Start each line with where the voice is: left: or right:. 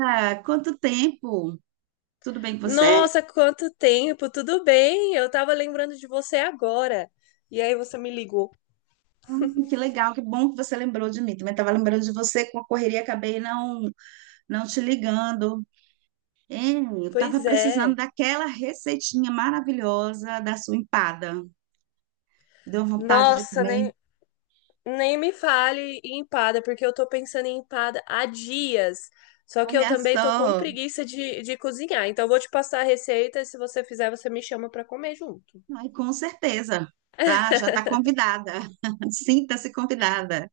right: Ah, quanto tempo? Tudo bem com você?
left: Nossa, quanto tempo! Tudo bem? Eu tava lembrando de você agora. E aí você me ligou.
right: Que legal, que bom que você lembrou de mim. Também estava lembrando de você com a correria, acabei não, não te ligando. Hein, eu estava
left: Pois
right: precisando
left: é.
right: daquela receitinha maravilhosa da sua empada. Deu vontade de
left: Nossa,
right: comer.
left: nem me fale em empada, porque eu tô pensando em empada há dias. Só que eu
right: Olha
left: também tô com
right: só.
left: preguiça de cozinhar. Então eu vou te passar a receita e se você fizer, você me chama pra comer junto.
right: Ai, com certeza, tá? Já está convidada. Sinta-se convidada.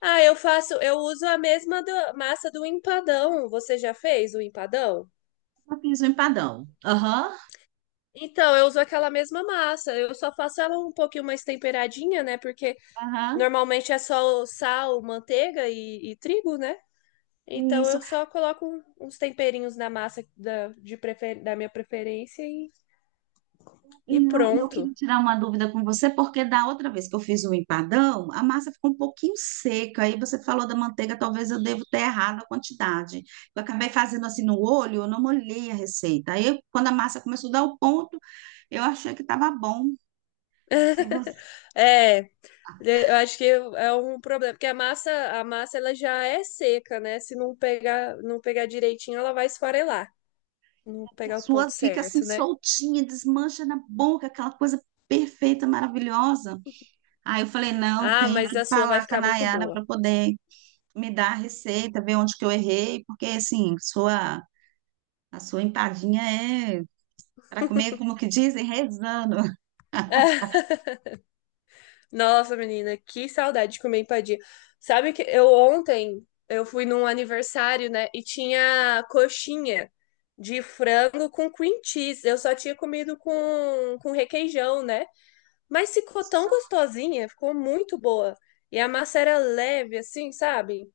left: Ah, eu faço, eu uso a mesma massa do empadão. Você já fez o empadão?
right: Eu fiz um empadão. Aham,
left: Então, eu uso aquela mesma massa. Eu só faço ela um pouquinho mais temperadinha, né? Porque
right: aham.
left: normalmente é só sal, manteiga e trigo, né? Então
right: Isso.
left: eu só coloco uns temperinhos na massa da minha preferência
right: E
left: e
right: eu, eu
left: pronto.
right: queria tirar uma dúvida com você, porque da outra vez que eu fiz o empadão, a massa ficou um pouquinho seca. Aí você falou da manteiga, talvez eu devo ter errado a quantidade. Eu acabei fazendo assim no olho, eu não molhei a receita. Aí, quando a massa começou a dar o ponto, eu achei que estava bom. Se você,
left: É, eu acho que é um problema, porque a massa ela já é seca, né? Se não pegar direitinho, ela vai esfarelar, não
right: que a
left: pegar o
right: sua
left: ponto
right: fica assim
left: certo, né?
right: soltinha, desmancha na boca, aquela coisa perfeita, maravilhosa. Aí eu falei, não,
left: Ah,
right: tenho
left: mas
right: que
left: a sua vai
right: falar com a
left: ficar muito
right: Nayara
left: boa.
right: para poder me dar a receita, ver onde que eu errei, porque assim, sua a sua empadinha é para comer, como que dizem, rezando.
left: Nossa, menina, que saudade de comer empadinha. Sabe que eu ontem eu fui num aniversário, né, e tinha coxinha de frango com cream cheese. Eu só tinha comido com requeijão, né? Mas ficou tão
right: Só
left: gostosinha, ficou muito boa. E a massa era leve assim, sabe?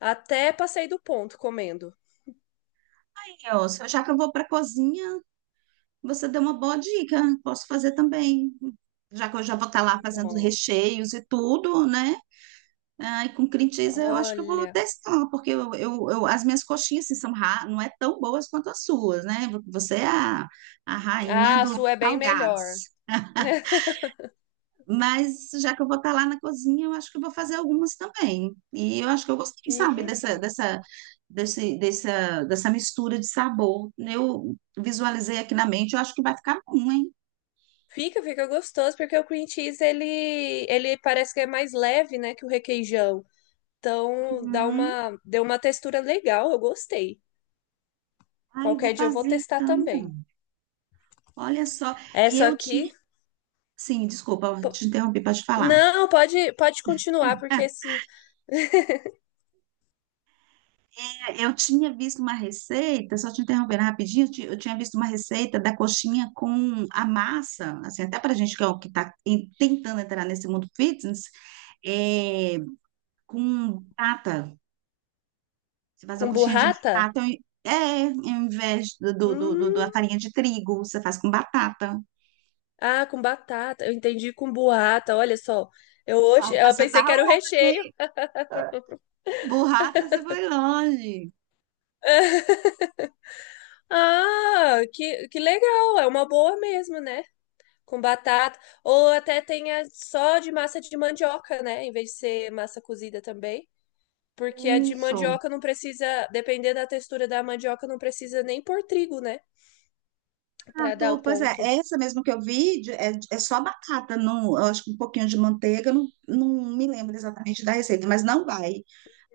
left: Até passei do ponto comendo.
right: Já que eu vou para a cozinha, você deu uma boa dica. Posso fazer também. Já que eu já vou estar lá fazendo
left: Nossa,
right: recheios e tudo, né? Ah, e com cream cheese eu acho que eu vou
left: olha.
right: testar, porque as minhas coxinhas assim, não é tão boas quanto as suas, né? Você é a, a rainha
left: Ah, a
right: dos
left: sua é bem melhor.
right: salgados. Mas já que eu vou estar lá na cozinha, eu acho que eu vou fazer algumas também. E eu acho que eu gostei, sabe,
left: Isso.
right: dessa mistura de sabor. Eu visualizei aqui na mente, eu acho que vai ficar bom, hein?
left: Fica gostoso, porque o cream cheese, ele parece que é mais leve, né, que o requeijão. Então,
right: Uhum.
left: deu uma textura legal, eu gostei.
right: Ai, eu
left: Qualquer
right: vou
left: dia eu vou
right: fazer
left: testar
right: então.
left: também.
right: Olha só. E
left: Essa
right: eu tinha.
left: aqui...
right: Sim, desculpa, eu
left: po-
right: te interrompi para te falar.
left: Não, pode continuar, porque esse,
right: Eu tinha visto uma receita, só te interrompendo rapidinho, eu tinha visto uma receita da coxinha com a massa, assim, até para gente que é o que está tentando entrar nesse mundo fitness, é, com batata. Você faz a
left: com
right: coxinha de
left: burrata...
right: batata, é, em vez da
left: Hum,
right: farinha de trigo, você faz com batata.
left: ah, com batata. Eu entendi com burrata, olha só. Eu,
right: Ah,
left: hoje, eu
right: você
left: pensei
right: tá
left: que era o
right: longe,
left: recheio.
right: hein? Burrata, você foi longe.
left: Ah, que legal, é uma boa mesmo, né? Com batata, ou até tenha só de massa de mandioca, né? Em vez de ser massa cozida também. Porque a de
right: Isso.
left: mandioca não precisa, dependendo da textura da mandioca, não precisa nem pôr trigo, né? Pra dar o
right: Pois é,
left: ponto.
right: essa mesmo que eu vi de- é, é só batata, não, eu acho que um pouquinho de manteiga, não me lembro exatamente da receita, mas não vai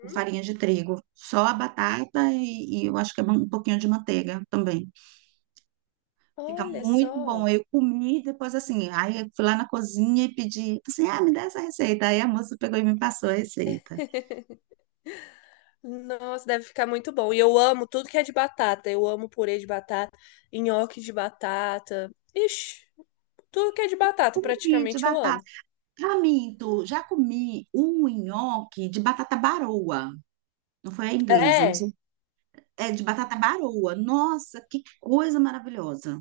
right: com farinha de trigo, só a batata e eu acho que é um pouquinho de manteiga também. Fica
left: Olha
right: muito
left: só.
right: bom. Eu comi depois assim, aí eu fui lá na cozinha e pedi, assim, ah, me dá essa receita. Aí a moça pegou e me passou a receita.
left: Nossa, deve ficar muito bom. E eu amo tudo que é de batata. Eu amo purê de batata, nhoque de batata. Ixi, tudo que é de
right: Eu
left: batata
right: comi de
left: praticamente eu
right: batata.
left: amo.
right: Pra já comi um nhoque de batata baroa, não foi a inglesa, não sei
left: É,
right: é de batata baroa. Nossa, que coisa maravilhosa.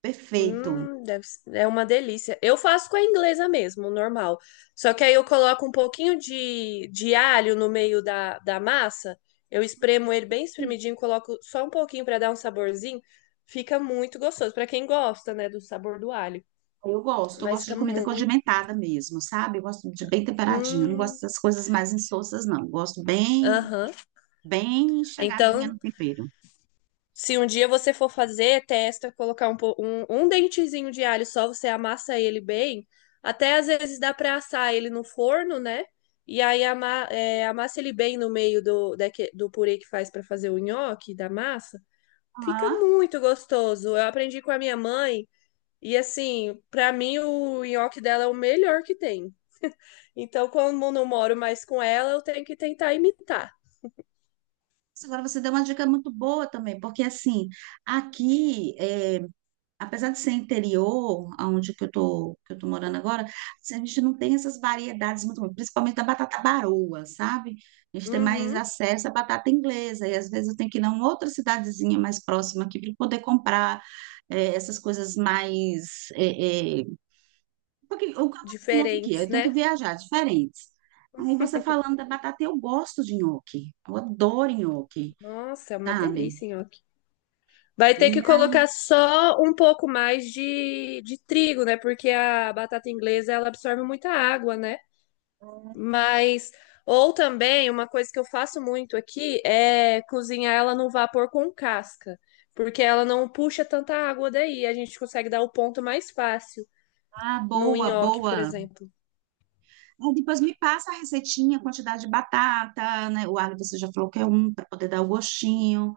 right: Perfeito.
left: hum, é uma delícia. Eu faço com a inglesa mesmo, normal. Só que aí eu coloco um pouquinho de alho no meio da massa. Eu espremo ele bem espremidinho, coloco só um pouquinho para dar um saborzinho. Fica muito gostoso. Para quem gosta, né, do sabor do alho.
right: Eu
left: Mas
right: gosto
left: fica
right: de comida
left: muito.
right: condimentada mesmo, sabe? Eu gosto de bem temperadinho, eu não
left: Hum,
right: gosto dessas coisas mais insossas, não.
left: aham.
right: Bem chegadinha
left: Então,
right: no tempero.
left: se um dia você for fazer, testa colocar um dentezinho de alho só, você amassa ele bem. Até às vezes dá para assar ele no forno, né? E aí amassa ele bem no meio do purê que faz para fazer o nhoque da massa. Fica
right: Ah,
left: muito gostoso. Eu aprendi com a minha mãe e assim, para mim o nhoque dela é o melhor que tem. Então, como eu não moro mais com ela, eu tenho que tentar imitar.
right: agora você deu uma dica muito boa também, porque assim, aqui apesar de ser interior, aonde que que eu tô morando agora, assim, a gente não tem essas variedades muito boas, principalmente da batata baroa, sabe? A gente tem mais
left: Uhum,
right: acesso à batata inglesa, e às vezes eu tenho que ir em outra cidadezinha mais próxima aqui para poder comprar essas coisas mais. Porque eu conto aqui,
left: diferentes,
right: eu tenho que
left: né?
right: viajar diferentes. Aí você falando da batata, eu gosto de nhoque, eu adoro nhoque,
left: Nossa, é uma
right: sabe?
left: delícia, nhoque. Vai ter
right: E
left: que colocar só um pouco mais de trigo, né? Porque a batata inglesa ela absorve muita água, né? Mas ou também uma coisa que eu faço muito aqui é cozinhar ela no vapor com casca, porque ela não puxa tanta água daí, a gente consegue dar o ponto mais fácil
right: ah,
left: no
right: boa,
left: nhoque, por
right: boa.
left: exemplo.
right: Aí depois me passa a receitinha, quantidade de batata, né? O alho você já falou que é um para poder dar o gostinho,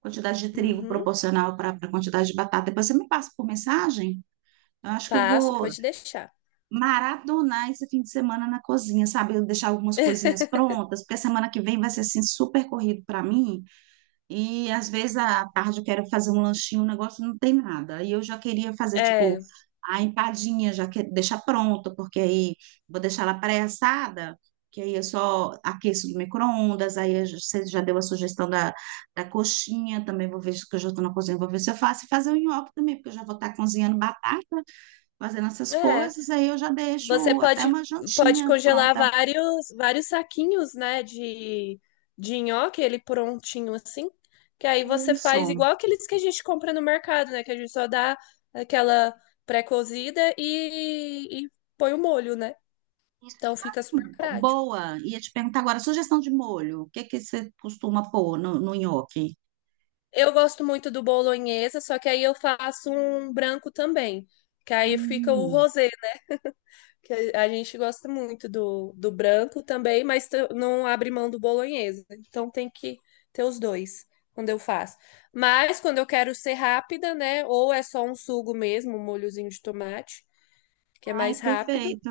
right: quantidade de trigo
left: Uhum.
right: proporcional para a quantidade de batata. Depois você me passa por mensagem. Eu acho que eu
left: Passo,
right: vou
left: pode deixar.
right: maratonar esse fim de semana na cozinha, sabe? Eu deixar algumas coisinhas prontas, porque a semana que vem vai ser assim super corrido para mim. E às vezes à tarde eu quero fazer um lanchinho, um negócio não tem nada. E eu já queria fazer, tipo,
left: É,
right: a empadinha, já que deixar pronta, porque aí vou deixar ela pré-assada, que aí eu só aqueço no micro-ondas. Você já deu a sugestão da, da coxinha, também vou ver se que eu já estou na cozinha, vou ver se eu faço. E fazer o nhoque também, porque eu já vou estar cozinhando batata, fazendo essas
left: é.
right: coisas. Aí eu já
left: Você
right: deixo até uma
left: pode
right: jantinha
left: congelar
right: pronta.
left: vários saquinhos, né, de nhoque, ele prontinho assim, que aí
right: Com
left: você faz
right: Isso.
left: igual aqueles que a gente compra no mercado, né, que a gente só dá aquela pré-cozida e põe o molho, né?
right: Isso,
left: Então
right: de
left: fica super
right: assim,
left: prático.
right: boa. Ia te perguntar agora, sugestão de molho. O que que você costuma pôr no nhoque?
left: Eu gosto muito do bolonhesa, só que aí eu faço um branco também, que aí fica o
right: Hum.
left: rosé. Que a gente gosta muito do branco também, mas não abre mão do bolonhesa. Então tem que ter os dois quando eu faço. Mas quando eu quero ser rápida, né? Ou é só um sugo mesmo, um molhozinho de tomate, que é
right: Ai,
left: mais rápido.
right: perfeito.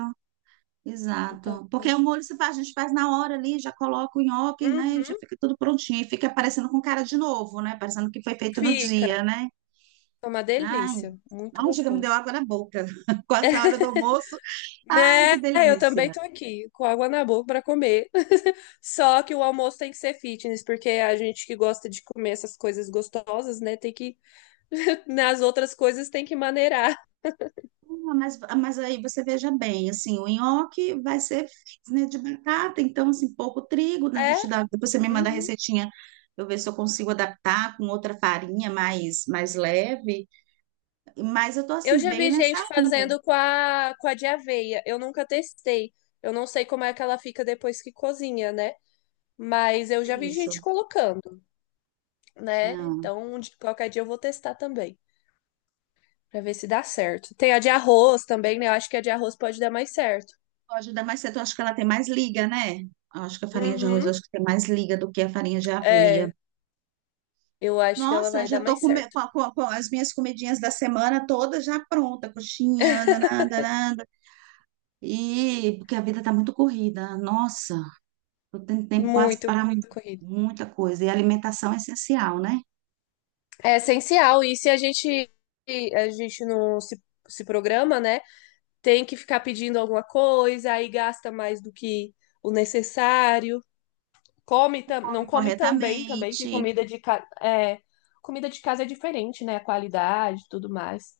left: Então,
right: Exato. Porque o molho se faz, a gente faz na hora ali, já coloca o nhoque, né? E já
left: uhum,
right: fica tudo prontinho. E fica parecendo com cara de novo, né? Parecendo que foi feito no
left: fica.
right: dia, né?
left: É uma
right: Ai,
left: delícia, muito
right: não, chega, me deu
left: gostoso.
right: água na boca. Quase na hora do almoço. Ai,
left: Né,
right: que
left: eu também
right: delícia.
left: tô aqui com água na boca para comer. Só que o almoço tem que ser fitness, porque a gente que gosta de comer essas coisas gostosas, né, tem que nas outras coisas tem que maneirar.
right: Mas aí você veja bem, assim, o nhoque vai ser né, de batata, então, assim, pouco trigo, né, a
left: É?
right: gente dá, depois você me manda a
left: Uhum.
right: receitinha, eu ver se eu consigo adaptar com outra farinha mais leve, mas eu tô,
left: Eu
right: assim,
left: já
right: bem
left: vi
right: nessa
left: gente
right: onda,
left: fazendo com a de aveia. Eu nunca testei. Eu não sei como é que ela fica depois que cozinha, né? Mas eu
right: é
left: já vi
right: isso.
left: gente colocando, né?
right: Não,
left: Então, qualquer dia eu vou testar também, pra ver se dá certo. Tem a de arroz também, né? Eu acho que a de arroz pode dar mais certo.
right: pode dar mais certo, eu acho que ela tem mais liga, né? Eu acho que a farinha de arroz, eu
left: Uhum.
right: acho que tem mais liga do que a farinha de aveia.
left: É, eu acho que ela
right: Nossa,
left: vai dar
right: já
left: mais
right: tô com,
left: certo.
right: com, com- com as minhas comidinhas da semana todas já pronta, coxinha, danada, danada. E porque a vida está muito corrida. Nossa, eu tenho tempo quase
left: Muito
right: para mu-
left: corrida.
right: muita coisa. E a alimentação é essencial, né?
left: É essencial. E se a gente não se programa, né? Tem que ficar pedindo alguma coisa, aí gasta mais do que o necessário. Não
right: Come
left: come tão bem também, que
right: corretamente.
left: casa é, comida de casa é diferente, né? A qualidade e tudo mais.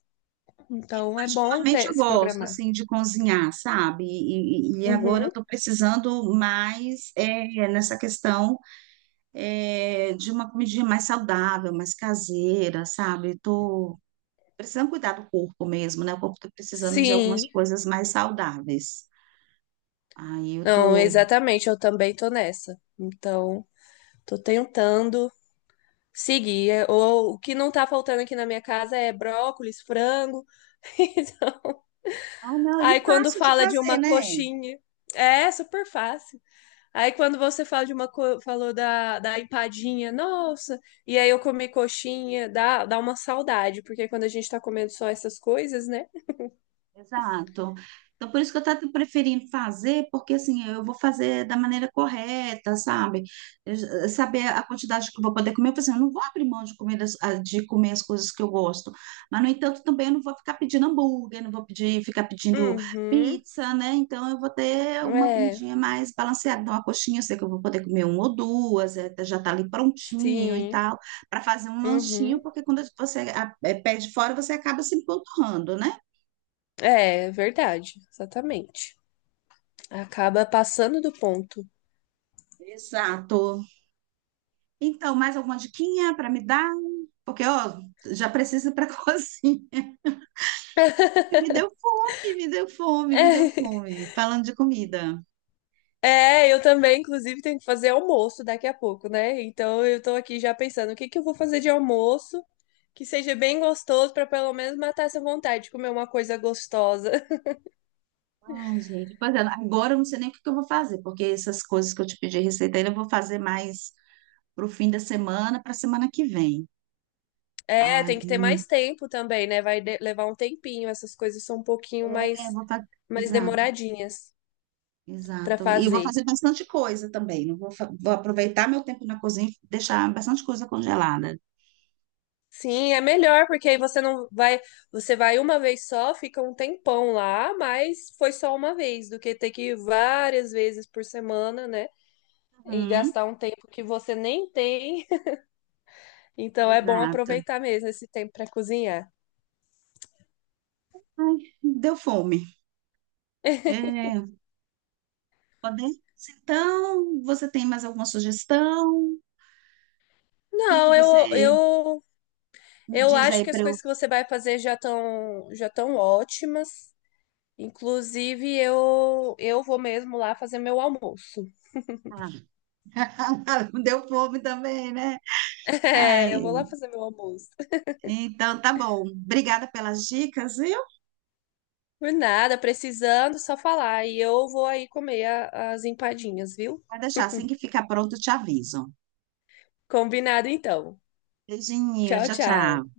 right: Eu
left: Então é bom
right: particularmente
left: ter,
right: eu
left: se
right: gosto
left: programar.
right: assim de cozinhar, sabe? E agora eu
left: Uhum.
right: estou precisando mais nessa questão de uma comidinha mais saudável, mais caseira, sabe? Estou precisando cuidar do corpo mesmo, né? O corpo está precisando de algumas
left: Sim.
right: coisas mais saudáveis. Aí eu
left: Não,
right: tô.
left: exatamente. Eu também tô nessa. Então, tô tentando seguir. É, ou, o que não tá faltando aqui na minha casa é brócolis, frango. Então,
right: Ah, não,
left: aí
right: e
left: quando
right: fácil de
left: fala de
right: fazer,
left: uma
right: né?
left: coxinha, é super fácil. Aí quando você fala de uma falou da empadinha, nossa, e aí eu comi coxinha, dá uma saudade, porque quando a gente tá comendo só essas coisas, né?
right: Exato. Então, por isso que eu estou preferindo fazer, porque assim, eu vou fazer da maneira correta, sabe? Eu- saber a quantidade que eu vou poder comer. Eu falei assim, eu não vou abrir mão de comer, de comer as coisas que eu gosto. Mas, no entanto, também eu não vou ficar pedindo hambúrguer, não vou pedir, ficar pedindo
left: Uhum.
right: pizza, né? Então, eu vou ter uma
left: É,
right: comidinha mais balanceada. Então, a coxinha, eu sei que eu vou poder comer uma ou duas, já está ali prontinho e
left: sim.
right: tal, para fazer um lanchinho,
left: Uhum.
right: porque quando você pede fora, você acaba se empanturrando, né?
left: É, verdade, exatamente. Acaba passando do ponto.
right: Exato. Então, mais alguma diquinha para me dar? Porque, ó, já preciso ir para cozinha. Ai, me deu fome, me deu fome, me deu fome. Falando de comida.
left: É, eu também, inclusive, tenho que fazer almoço daqui a pouco, né? Então eu tô aqui já pensando o que que eu vou fazer de almoço que seja bem gostoso pra pelo menos matar essa vontade de comer uma coisa gostosa.
right: Ai, gente, pois é, agora eu não sei nem o que que eu vou fazer, porque essas coisas que eu te pedi receita ainda eu vou fazer mais pro fim da semana, para semana que vem.
left: É, tem que ter
right: Aí,
left: mais tempo também, né? Vai levar um tempinho, essas coisas são um pouquinho
right: é,
left: mais
right: vou fazer.
left: mais
right: Exato,
left: demoradinhas pra
right: exato. E eu vou
left: fazer.
right: fazer bastante coisa também. Não vou, fa- vou aproveitar meu tempo na cozinha e deixar bastante coisa congelada.
left: Sim, é melhor porque aí você não vai, você vai uma vez só, fica um tempão lá, mas foi só uma vez, do que ter que ir várias vezes por semana, né? E
right: Uhum,
left: gastar um tempo que você nem tem. Então é bom
right: exato.
left: aproveitar mesmo esse tempo para cozinhar.
right: Ai, deu fome. É, podemos? Então, você tem mais alguma sugestão? O que que
left: Não,
right: você me
left: eu
right: diz
left: acho
right: aí
left: que as
right: para eu.
left: coisas que você vai fazer já estão ótimas. Inclusive, eu vou mesmo lá fazer meu almoço.
right: Ah, deu fome também, né? Ai,
left: É, eu vou lá fazer meu almoço.
right: então tá bom. Obrigada pelas dicas, viu?
left: Por nada, precisando, só falar. E eu vou aí comer as empadinhas, viu?
right: Vai deixar, assim que ficar pronto, eu te aviso.
left: Combinado então.
right: Beijinho,
left: Tchau,
right: tchau, tchau.
left: tchau.